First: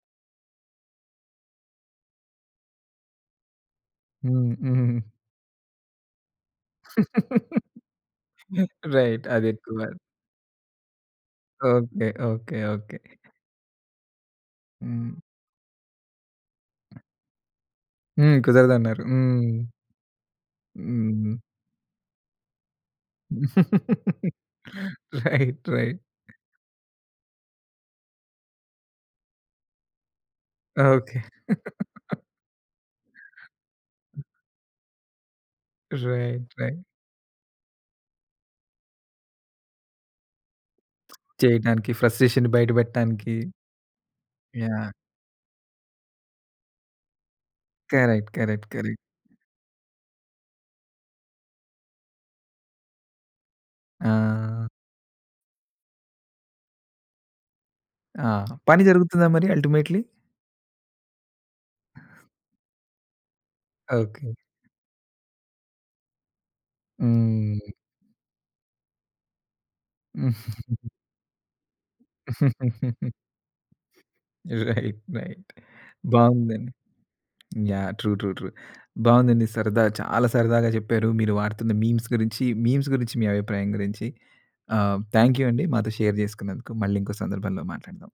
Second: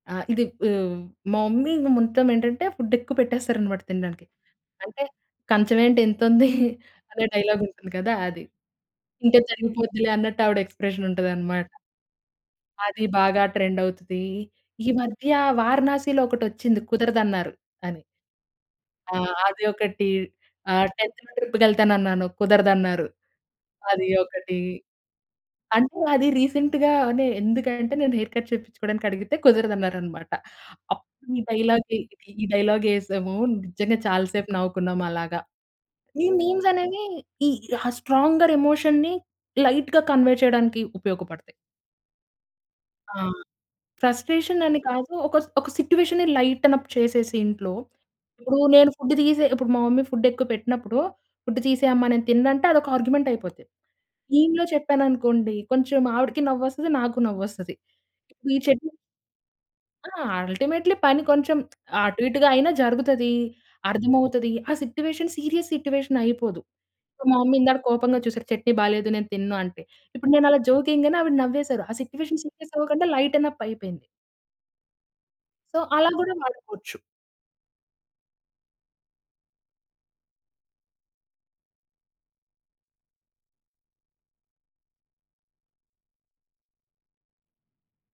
ఆ! ఇది‌ ఆహ్, మా మమ్మీ ఇంగ మొత్తం ఏంటంటే, ఫుడ్ ఎక్కువ పెట్టేస్తారనమాట తినడానికి. హ్మ్. అంటే హుహు. కం‌చం ఏంటి ఇంతుంది? అనే డైలాగ్ ఉంటుంది కదా! అది. రైట్. తింటె అదెక్కువ. తరిగిపొద్దిలే అన్నట్టు ఆవిడ ఎక్స్ప్రెషన్ ఉంటది అన్నమాట. ఓకే. ఓకే. ఓకే. అది బాగా ట్రెండ్ అవుతది. ఈ హ్మ్. మధ్య వారణాసిలో ఒకటొచ్చింది కుదరదన్నారు అని. హ్మ్. కుదరదన్నారు. ఆ! అది హ్మ్. ఒకటి. ఆహ్, 10‌‌థ్‌న హుహు. ట్రిప్‌కెళ్తానన్నాను కుదరదన్నారు. అది ఒకటి. రైట్. అంటే రైట్. అది రీసెంట్‌గానే ఎందుకంటే, నేను హెయిర్ కట్ చేపిచ్చుకోవడానికి అడిగితే కుదరదన్నారన్నమాట. ఓకే. అప్పుడు ఈ డైలాగ్‌ది ఇది ఈ డైలాగ్ యేసాము. నిజంగా చాలా సేపు నవ్వుకున్నాం అలాగా. ఈ రైట్. మీమ్స్ రై అనేవి, ఈ స్ట్రాంగర్ ఎమోషన్‌ని లైట్‌గా కన్వే చేయడానికి ఉపయోగపడతాయి. చేయటానికి ఫ్రస్ట్రేషన్‌ని బయట ఆ! పెట్టడానికి. ఫ్రస్ట్రేషన్ అ‌ని యాహ్! కాదు. ఒక స్ ఒక సిట్యుయేషన్‌ని లైటెనప్ చేసేసి ఇంట్లో. కరెక్ట్. ఇప్పుడు కరెక్ట్. నేను కరెక్ట్. ఫుడ్ తీసే ఇప్పుడు మా మమ్మీ ఫుడ్ ఎక్కువ పెట్టినప్పుడు ఫుడ్ తీసేయమ్మ నేను తిన్నంటే అదొక ఆర్గ్యుమెంట్ అయిపోద్ది. మీమ్‌లో ఆ! చెప్పాను అనుకోండి, కొంచెం ఆవిడకి నవ్వొస్తది నాకు నవ్వొస్తది. ఆ! ఇప్పుడు ఈ పని చట్నీ జరుగుతుందా మరి అల్టిమేట్లి? ఆ! అల్టిమేట్లి పని కొంచెం అటు ఇటుగా అయినా జరుగుతది. ఓకే. అర్థమవుతది. ఆ సిట్యుయేషన్ సీరియస్ సిట్యుయేషన్ అయిపోదు. సో మా మమ్మీ హ్మ్. ఇందాకడ కోపంగా చూసారు చట్నీ బాలేదు నేను తినను అంటే. ఇప్పుడు నేను అలా జోక్‌ ఎయం‌గానే ఆవిడ నవ్వేసారు. ఆ సిట్యుయేషన్ సీరియస్ అవ్వకుండా లైటెన్అప్ అయిపోయింది. రైట్. రైట్. సో అలా గూడా బావుందండి. వాడుకోవచ్చు. యాహ్! True, true, true. బావుందండి. సరదా చాలా సరదాగా చెప్పారు. మీరు వాడుతున్న మీమ్స్ గురించి, మీమ్స్ గురించి మీ అభిప్రాయం గురించి. ఆహ్, థాంక్ యూ అండి మాతో షేర్ చేసుకున్నందుకు మళ్ళీ ఇంకో సందర్భంలో మాట్లాడదాం.